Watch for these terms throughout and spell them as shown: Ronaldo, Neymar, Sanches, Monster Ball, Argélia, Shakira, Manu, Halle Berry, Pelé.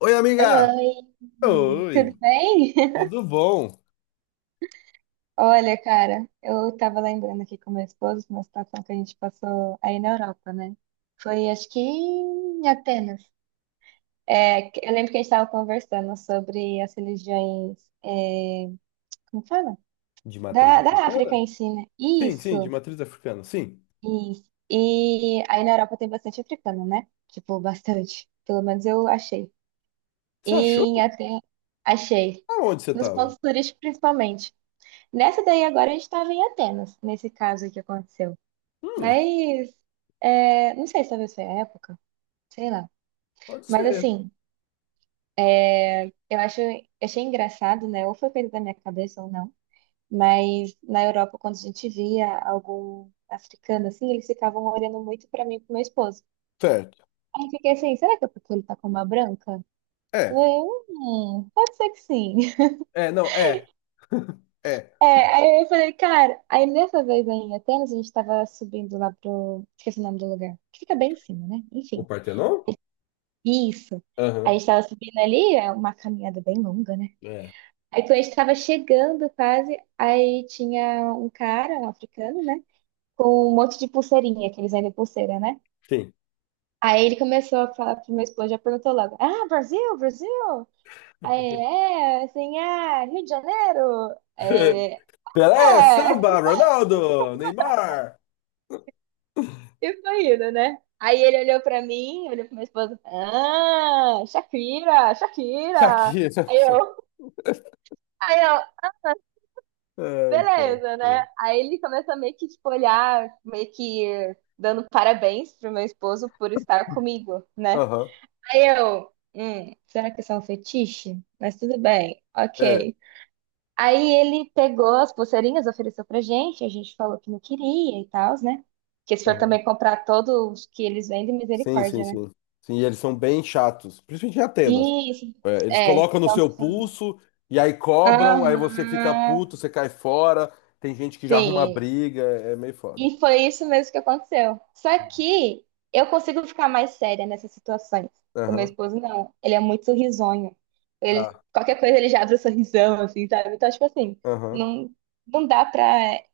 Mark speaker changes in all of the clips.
Speaker 1: Oi,
Speaker 2: Oi,
Speaker 1: amiga!
Speaker 2: oi,
Speaker 1: Oi,
Speaker 2: tudo bem?
Speaker 1: tudo bom?
Speaker 2: Olha, cara, eu tava lembrando aqui com meu esposo de uma situação que a gente passou aí na Europa, né? Foi, acho que em Atenas. Eu lembro que a gente tava conversando sobre as religiões, é, como fala?
Speaker 1: De matriz
Speaker 2: Da África
Speaker 1: africana?
Speaker 2: em si, né?
Speaker 1: Sim, sim, de
Speaker 2: Isso,
Speaker 1: matriz africana, sim.
Speaker 2: isso. E aí na Europa tem bastante africano, né? Tipo, bastante. Pelo menos eu achei. E
Speaker 1: Você
Speaker 2: em
Speaker 1: achou?
Speaker 2: Atenas, achei.
Speaker 1: Aonde você
Speaker 2: Nos
Speaker 1: tava?
Speaker 2: pontos turísticos, principalmente. Nessa daí agora a gente estava em Atenas, nesse caso aí que aconteceu.
Speaker 1: Hum,
Speaker 2: Mas não sei se talvez foi a época, sei lá.
Speaker 1: pode
Speaker 2: Mas
Speaker 1: ser.
Speaker 2: assim, é, eu acho, achei engraçado, né? Ou foi coisa da minha cabeça ou não. Mas na Europa, quando a gente via algum africano assim, eles ficavam olhando muito pra mim e pro meu esposo.
Speaker 1: Certo.
Speaker 2: Aí eu fiquei assim, será que é porque ele tá com uma branca?
Speaker 1: É,
Speaker 2: Eu, pode ser que sim.
Speaker 1: é, não, é.
Speaker 2: Aí eu falei, cara, aí nessa vez aí em Atenas, a gente tava subindo lá pro. Esqueci o nome do lugar. Que fica bem em cima, né?
Speaker 1: O
Speaker 2: Enfim.
Speaker 1: Partenon?
Speaker 2: Isso. Aí a
Speaker 1: Aham,
Speaker 2: gente tava subindo ali, é uma caminhada bem longa, né?
Speaker 1: é,
Speaker 2: Aí quando a gente tava chegando quase, aí tinha um cara, um africano, né? Com um monte de pulseirinha, que eles vendem pulseira, né?
Speaker 1: sim.
Speaker 2: Aí ele começou a falar pro meu esposo, já perguntou logo: Ah, Brasil, Brasil! Aí, ele, assim, ah, Rio de Janeiro! Aí, ele,
Speaker 1: Pelé,
Speaker 2: é.
Speaker 1: Samba, Ronaldo, Neymar,
Speaker 2: E foi indo, né? Aí ele olhou pra mim, olhou pra minha esposa. Ah, Shakira, Shakira.
Speaker 1: Shakira.
Speaker 2: Aí eu, aí eu,
Speaker 1: É, então.
Speaker 2: beleza, né? Aí ele começa meio que, tipo, olhar, meio que dando parabéns pro meu esposo por estar comigo, né?
Speaker 1: Aham,
Speaker 2: Aí eu, será que isso é um fetiche? Mas tudo bem,
Speaker 1: é.
Speaker 2: ok. Aí ele pegou as pulseirinhas, ofereceu pra gente, a gente falou que não queria e tal, né? Que se for
Speaker 1: Aham.
Speaker 2: também comprar todos que eles vendem,
Speaker 1: Sim, sim,
Speaker 2: misericórdia, né?
Speaker 1: sim. Sim, e eles são bem chatos, principalmente em Atenas.
Speaker 2: Isso,
Speaker 1: É, eles
Speaker 2: é.
Speaker 1: colocam no
Speaker 2: São-
Speaker 1: seu pulso e aí
Speaker 2: Aham,
Speaker 1: cobram, aí você fica puto, você cai fora. Tem gente que já arruma
Speaker 2: sim.
Speaker 1: briga, é meio foda.
Speaker 2: E foi isso mesmo que aconteceu. Só que eu consigo ficar mais séria nessas situações. O meu
Speaker 1: Aham,
Speaker 2: esposo não. Ele é muito sorrisonho. Ele,
Speaker 1: tá.
Speaker 2: qualquer coisa ele já abre o sorrisão, assim, sabe? Então, tipo assim,
Speaker 1: Aham,
Speaker 2: não, não dá pra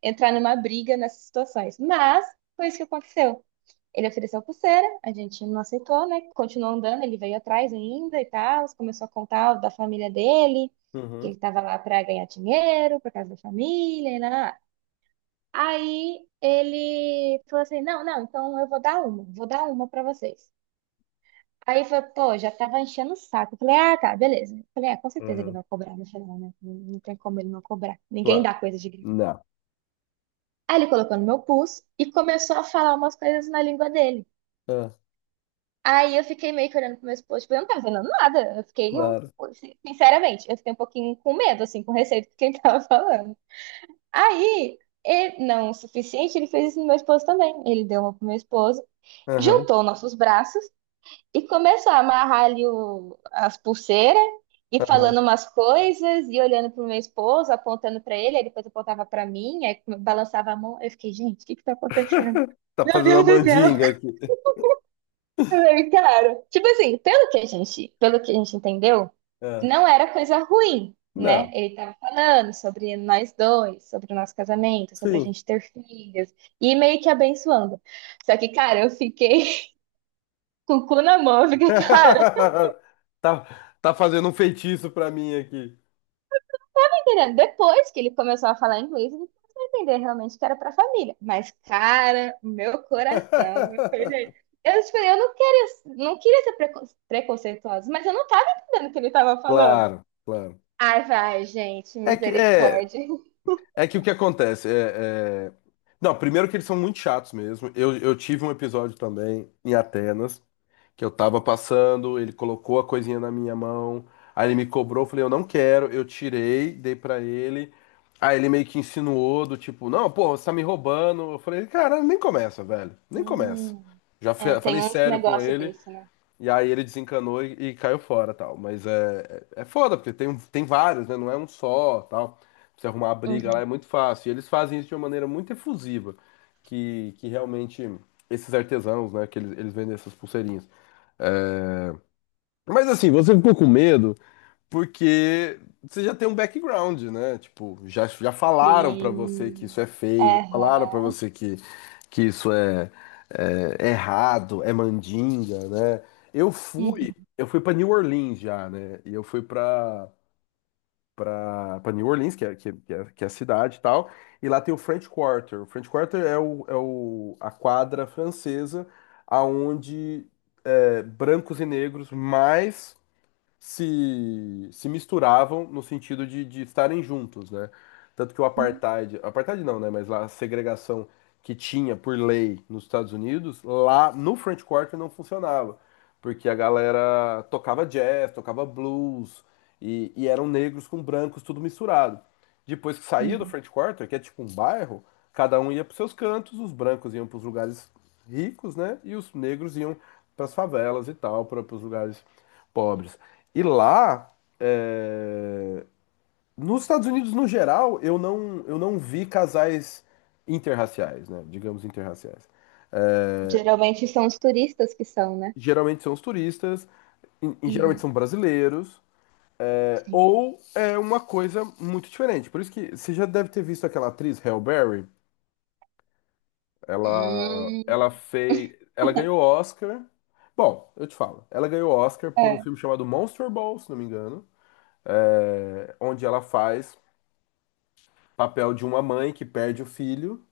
Speaker 2: entrar numa briga nessas situações. Mas foi isso que aconteceu. Ele ofereceu pulseira, a gente não aceitou, né? Continuou andando, ele veio atrás ainda e tal, começou a contar da família dele, que ele
Speaker 1: uhum,
Speaker 2: estava lá para ganhar dinheiro, por causa da família, e lá, lá, lá. Aí ele falou assim: "Não, não, então eu vou dar uma para vocês". Aí eu falei, pô, já tava enchendo o saco. Eu falei, ah, tá, beleza. Eu falei, ah, com certeza ele
Speaker 1: uhum,
Speaker 2: vai cobrar no final, né? Não tem como ele não cobrar. Ninguém
Speaker 1: claro.
Speaker 2: dá coisa de graça.
Speaker 1: Não.
Speaker 2: Aí ele colocou no meu pulso e começou a falar umas coisas na língua dele.
Speaker 1: Ah,
Speaker 2: Aí eu fiquei meio que olhando pro meu esposo, tipo, eu não tava vendo nada.
Speaker 1: claro.
Speaker 2: Sinceramente, eu fiquei um pouquinho com medo, assim, com receio do que ele tava falando. Aí, ele, não o suficiente, ele fez isso no meu esposo também. Ele deu uma pro meu esposo,
Speaker 1: Aham,
Speaker 2: juntou nossos braços e começou a amarrar ali o, as pulseiras e
Speaker 1: aham.
Speaker 2: falando umas coisas e olhando pro meu esposo, apontando pra ele, aí depois apontava pra mim, aí balançava a mão. Eu fiquei, gente, o que que tá acontecendo?
Speaker 1: Tá fazendo a mandinga aqui.
Speaker 2: Bem, cara, tipo assim, pelo que a gente entendeu,
Speaker 1: Ah,
Speaker 2: não era coisa ruim, né?
Speaker 1: não.
Speaker 2: Ele tava falando sobre nós dois, sobre o nosso casamento, sobre a
Speaker 1: Sim.
Speaker 2: gente ter filhos, e meio que abençoando. Só que, cara, eu fiquei com o cu na mão, eu fiquei, cara,
Speaker 1: Tá, tá fazendo um feitiço pra mim aqui.
Speaker 2: tá entendendo? Depois que ele começou a falar inglês, ele começou a entender realmente que era pra família. Mas, cara, o meu coração, eu falei, gente, eu, tipo, eu não queria, não queria ser preconceituosa, mas eu não tava entendendo o que ele tava falando.
Speaker 1: Claro, claro.
Speaker 2: Ai, vai, gente,
Speaker 1: É que é.
Speaker 2: misericórdia.
Speaker 1: É que o que acontece é, é- Não, primeiro que eles são muito chatos mesmo. Eu tive um episódio também em Atenas, que eu tava passando, ele colocou a coisinha na minha mão, aí ele me cobrou, eu falei, eu não quero, eu tirei, dei pra ele. Aí ele meio que insinuou do tipo, não, pô, você tá me roubando. Eu falei, cara, nem começa, velho, nem começa.
Speaker 2: Hum, É, tem
Speaker 1: Falei
Speaker 2: uns
Speaker 1: sério com
Speaker 2: negócios
Speaker 1: ele.
Speaker 2: desse, né?
Speaker 1: E aí ele desencanou e caiu fora, tal. Mas é foda, porque tem vários, né? Não é um só, tal. Pra você arrumar a briga lá é
Speaker 2: Uhum.
Speaker 1: muito fácil. E eles fazem isso de uma maneira muito efusiva, que realmente esses artesãos, né? Que eles vendem essas pulseirinhas. É, mas assim, você ficou com medo? Porque você já tem um background, né? Tipo, já falaram pra você que isso é
Speaker 2: Sim.
Speaker 1: feio, falaram pra
Speaker 2: Aham.
Speaker 1: você que isso é, é errado, é mandinga, né? Eu fui,
Speaker 2: Uhum.
Speaker 1: eu fui para New Orleans já, né? E eu fui pra para para New Orleans, que é a cidade e tal, e lá tem o French Quarter. O French Quarter é a quadra francesa aonde é, brancos e negros mais se misturavam no sentido de estarem juntos, né? Tanto que o apartheid, apartheid não, né? Mas lá a segregação que tinha por lei nos Estados Unidos, lá no French Quarter não funcionava, porque a galera tocava jazz, tocava blues e eram negros com brancos tudo misturado. Depois que saía do
Speaker 2: Uhum.
Speaker 1: French Quarter, que é tipo um bairro, cada um ia para seus cantos, os brancos iam para os lugares ricos, né? E os negros iam para as favelas e tal, para os lugares pobres. E lá, é, nos Estados Unidos no geral, eu não vi casais interraciais, né? Digamos interraciais.
Speaker 2: Geralmente são os turistas que são, né?
Speaker 1: Geralmente são os turistas, e geralmente
Speaker 2: Uhum.
Speaker 1: são brasileiros, é,
Speaker 2: Sim.
Speaker 1: ou é uma coisa muito diferente. Por isso que você já deve ter visto aquela atriz, Halle Berry.
Speaker 2: Hum.
Speaker 1: Ela ganhou Oscar. Bom, eu te falo. Ela ganhou Oscar por um
Speaker 2: É.
Speaker 1: filme chamado Monster Ball, se não me engano, é, onde ela faz papel de uma mãe que perde o filho.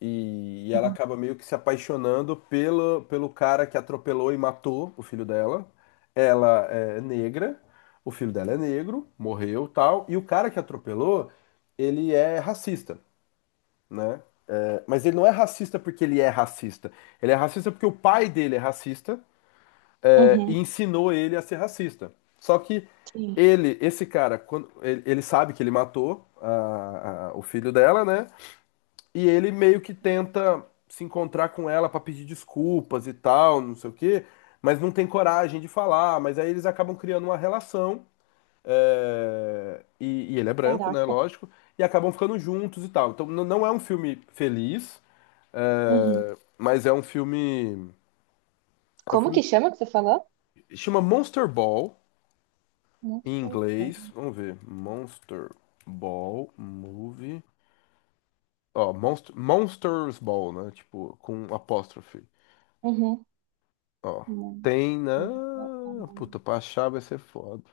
Speaker 1: E ela
Speaker 2: Uhum.
Speaker 1: acaba meio que se apaixonando pelo, pelo cara que atropelou e matou o filho dela. Ela é negra, o filho dela é negro, morreu tal. E o cara que atropelou, ele é racista, né? É, mas ele não é racista porque ele é racista. Ele é racista porque o pai dele é racista, é, e
Speaker 2: Uhum.
Speaker 1: ensinou ele a ser racista. Só que
Speaker 2: Sim.
Speaker 1: esse cara, ele sabe que ele matou o filho dela, né? E ele meio que tenta se encontrar com ela pra pedir desculpas e tal, não sei o quê, mas não tem coragem de falar. Mas aí eles acabam criando uma relação. E ele é branco, né?
Speaker 2: Caraca.
Speaker 1: Lógico. E acabam ficando juntos e tal. Então não é um filme feliz,
Speaker 2: Uhum.
Speaker 1: é, mas é um filme. É um
Speaker 2: Como que
Speaker 1: filme.
Speaker 2: chama que você falou?
Speaker 1: Chama Monster Ball
Speaker 2: Não
Speaker 1: em
Speaker 2: sei,
Speaker 1: inglês.
Speaker 2: cara.
Speaker 1: Vamos ver. Monster Ball Movie. Ó, Monsters Ball, né? Tipo, com apóstrofe.
Speaker 2: Uhum.
Speaker 1: Ó,
Speaker 2: Não
Speaker 1: tem
Speaker 2: sei.
Speaker 1: na. Puta,
Speaker 2: Não,
Speaker 1: pra achar vai ser foda.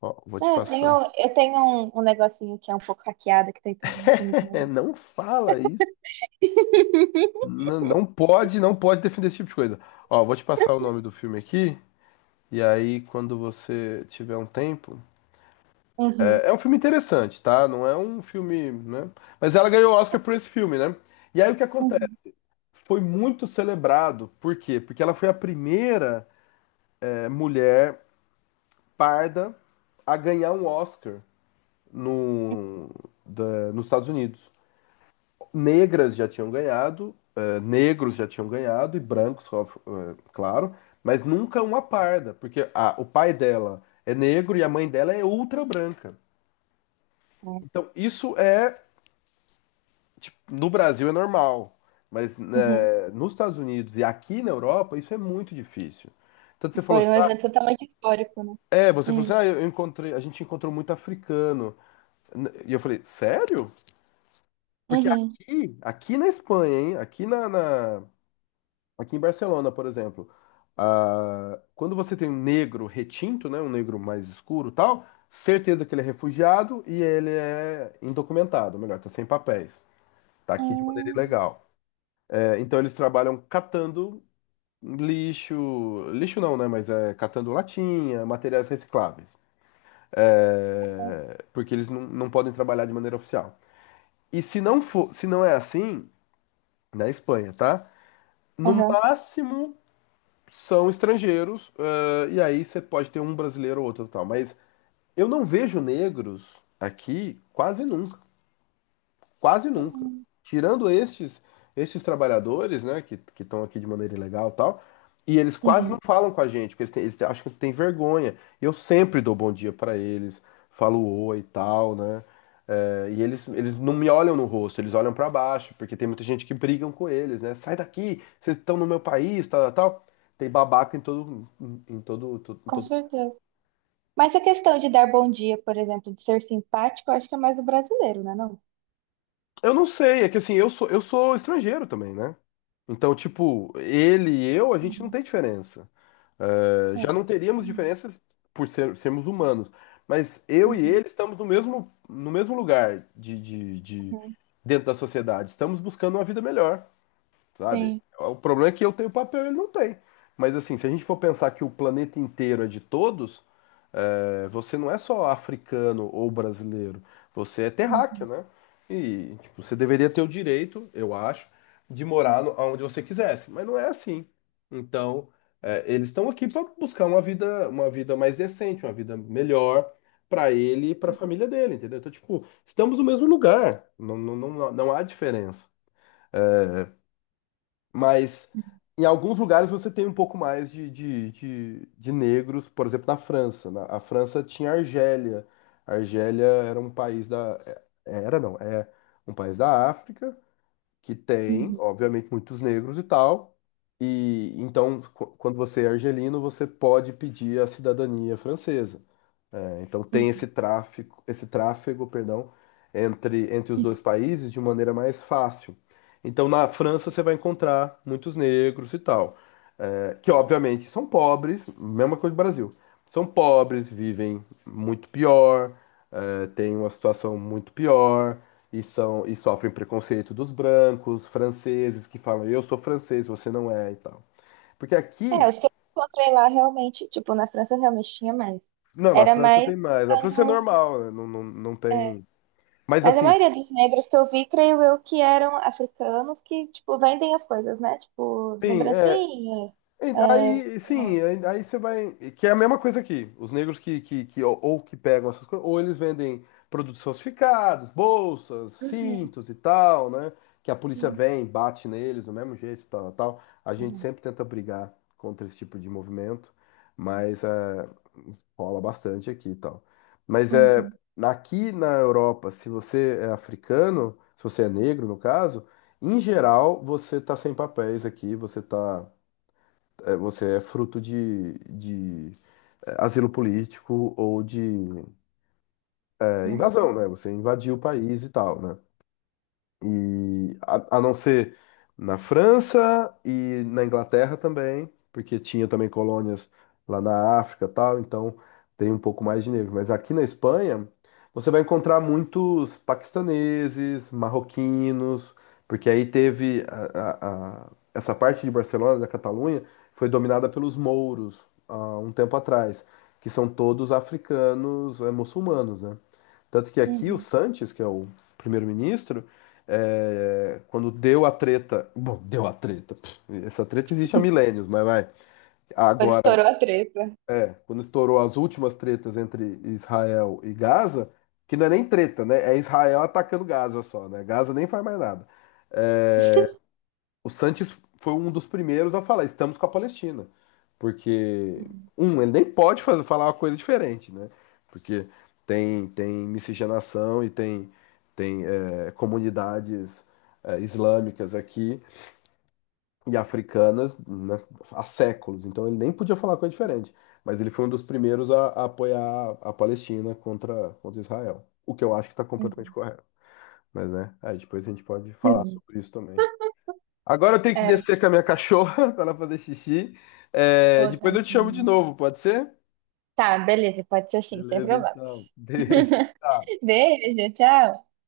Speaker 1: Ó, vou
Speaker 2: é,
Speaker 1: te passar.
Speaker 2: eu tenho um, um negocinho que é um pouco hackeado, que tem todos os filmes do
Speaker 1: É,
Speaker 2: mundo.
Speaker 1: não fala isso. Não, não pode defender esse tipo de coisa. Ó, vou te passar o nome do filme aqui. E aí, quando você tiver um tempo.
Speaker 2: Uhum,
Speaker 1: É, é um filme interessante, tá? Não é um filme, né? Mas ela ganhou o Oscar por esse filme, né? E aí o que acontece?
Speaker 2: uhum,
Speaker 1: Foi muito celebrado. Por quê? Porque ela foi a primeira, é, mulher parda a ganhar um Oscar no, da- nos Estados Unidos. Negras já tinham ganhado, negros já tinham ganhado, e brancos, claro, mas nunca uma parda, porque o pai dela é negro e a mãe dela é ultra branca.
Speaker 2: é.
Speaker 1: Então, isso é, tipo, no Brasil é normal, mas
Speaker 2: Uhum.
Speaker 1: né, nos Estados Unidos e aqui na Europa, isso é muito difícil. Tanto você falou
Speaker 2: Foi um
Speaker 1: assim, ah,
Speaker 2: evento totalmente histórico, né?
Speaker 1: é, você falou assim,
Speaker 2: Hum,
Speaker 1: ah, eu encontrei, a gente encontrou muito africano. E eu falei, sério? Porque
Speaker 2: uhum.
Speaker 1: aqui, aqui na Espanha, hein? Aqui em Barcelona, por exemplo, ah, quando você tem um negro retinto, né, um negro mais escuro, e tal, certeza que ele é refugiado e ele é indocumentado, melhor, tá sem papéis, tá aqui de maneira
Speaker 2: Hum,
Speaker 1: ilegal. É, então eles trabalham catando lixo, lixo não, né, mas é catando latinha, materiais recicláveis. É, porque eles não podem trabalhar de maneira oficial. E se não for, se não é assim na Espanha, tá? No
Speaker 2: aham.
Speaker 1: máximo são estrangeiros, eh, e aí você pode ter um brasileiro ou outro e tal. Mas eu não vejo negros aqui quase nunca. Quase nunca.
Speaker 2: Hum,
Speaker 1: Tirando estes, estes trabalhadores, né, que estão aqui de maneira ilegal e tal, e eles quase não
Speaker 2: uhum.
Speaker 1: falam com a gente, porque eles, têm, eles acham que tem vergonha. Eu sempre dou bom dia pra eles, falo oi e tal, né? É, e eles não me olham no rosto, eles olham pra baixo, porque tem muita gente que brigam com eles, né? Sai daqui, vocês estão no meu país, tal, tal. Tal. Tem babaca em todo, em todo, em
Speaker 2: Com
Speaker 1: todo
Speaker 2: certeza. Mas a questão de dar bom dia, por exemplo, de ser simpático, eu acho que é mais o brasileiro, né, não?
Speaker 1: eu não sei, é que assim, eu sou estrangeiro também, né? Então, tipo, ele e eu, a gente não
Speaker 2: Uhum.
Speaker 1: tem diferença. É,
Speaker 2: É.
Speaker 1: já não teríamos
Speaker 2: Uhum.
Speaker 1: diferenças por sermos humanos. Mas eu e
Speaker 2: Uhum.
Speaker 1: ele estamos no mesmo, no mesmo lugar
Speaker 2: Uhum.
Speaker 1: dentro da sociedade. Estamos buscando uma vida melhor, sabe?
Speaker 2: Sim.
Speaker 1: O problema é que eu tenho papel e ele não tem. Mas assim, se a gente for pensar que o planeta inteiro é de todos, é, você não é só africano ou brasileiro, você é terráqueo,
Speaker 2: Uhum.
Speaker 1: né? E tipo, você deveria ter o direito, eu acho, de morar onde você quisesse, mas não é assim. Então, é, eles estão aqui para buscar uma vida mais decente, uma vida melhor para ele e para a família dele, entendeu? Então, tipo, estamos no mesmo lugar, não há diferença. Mas
Speaker 2: Uhum.
Speaker 1: em alguns lugares você tem um pouco mais de negros, por exemplo, na França. A França tinha Argélia. A Argélia era um país da. É- Era, não, É um país da África que tem,
Speaker 2: Uhum.
Speaker 1: obviamente, muitos negros e tal. E então, quando você é argelino, você pode pedir a cidadania francesa. É, então tem esse tráfico, esse tráfego, perdão, entre, entre os dois
Speaker 2: Uhum.
Speaker 1: países de maneira mais fácil. Então na França você vai encontrar muitos negros e tal, é, que obviamente são pobres, mesma coisa do Brasil. São pobres, vivem muito pior, é, têm uma situação muito pior. E, são, e sofrem preconceito dos brancos, franceses, que falam, eu sou francês, você não é e tal. Porque
Speaker 2: É,
Speaker 1: aqui,
Speaker 2: os que eu encontrei lá realmente, tipo, na França realmente tinha mais.
Speaker 1: não, na
Speaker 2: Era
Speaker 1: França
Speaker 2: mais
Speaker 1: tem mais. Na França é
Speaker 2: quando.
Speaker 1: normal, né? Não
Speaker 2: É,
Speaker 1: tem. Mas
Speaker 2: mas a
Speaker 1: assim,
Speaker 2: maioria dos negros que eu vi, creio eu, que eram africanos que, tipo, vendem as coisas, né? Tipo,
Speaker 1: sim, é,
Speaker 2: lembrancinha.
Speaker 1: aí, sim, aí você vai. Que é a mesma coisa aqui. Os negros que ou que pegam essas coisas, ou eles vendem produtos falsificados, bolsas,
Speaker 2: Uhum,
Speaker 1: cintos e tal, né? Que a polícia
Speaker 2: sim.
Speaker 1: vem, bate neles do mesmo jeito, tal, tal. A gente
Speaker 2: Uhum.
Speaker 1: sempre tenta brigar contra esse tipo de movimento, mas é, rola bastante aqui e tal. Mas é,
Speaker 2: Uhum,
Speaker 1: aqui na Europa, se você é africano, se você é negro, no caso, em geral, você tá sem papéis aqui, você tá é, você é fruto de é, asilo político ou de é,
Speaker 2: né?
Speaker 1: invasão, né? Você invadiu o país e tal, né? E a não ser na França e na Inglaterra também, porque tinha também colônias lá na África, e tal, então tem um pouco mais de negro, mas aqui na Espanha você vai encontrar muitos paquistaneses, marroquinos, porque aí teve essa parte de Barcelona, da Catalunha, foi dominada pelos mouros há um tempo atrás, que são todos africanos, eh, muçulmanos, né? Tanto que aqui o
Speaker 2: Uhum.
Speaker 1: Sanches, que é o primeiro-ministro, é, quando deu a treta. Bom, deu a treta. Pff, essa treta existe há milênios, mas vai.
Speaker 2: Quando
Speaker 1: Agora,
Speaker 2: estourou a treta.
Speaker 1: é, quando estourou as últimas tretas entre Israel e Gaza, que não é nem treta, né? É Israel atacando Gaza só, né? Gaza nem faz mais nada. É, o Sanches foi um dos primeiros a falar, estamos com a Palestina. Porque,
Speaker 2: Uhum.
Speaker 1: um, ele nem pode fazer, falar uma coisa diferente, né? Porque tem, tem miscigenação e tem, tem é, comunidades é, islâmicas aqui e africanas né, há séculos. Então ele nem podia falar coisa diferente. Mas ele foi um dos primeiros a apoiar a Palestina contra, contra Israel. O que eu acho que está completamente
Speaker 2: Uhum.
Speaker 1: correto. Mas, né? Aí depois a gente pode falar
Speaker 2: Uhum.
Speaker 1: sobre isso também. Agora eu tenho que
Speaker 2: É,
Speaker 1: descer com a minha cachorra para ela fazer xixi. É,
Speaker 2: ô,
Speaker 1: depois eu te chamo de
Speaker 2: tadinha.
Speaker 1: novo, pode ser?
Speaker 2: Tá, beleza, pode ser assim, sem
Speaker 1: Beleza,
Speaker 2: problema.
Speaker 1: então. Beijo. Tchau.
Speaker 2: Beijo, tchau.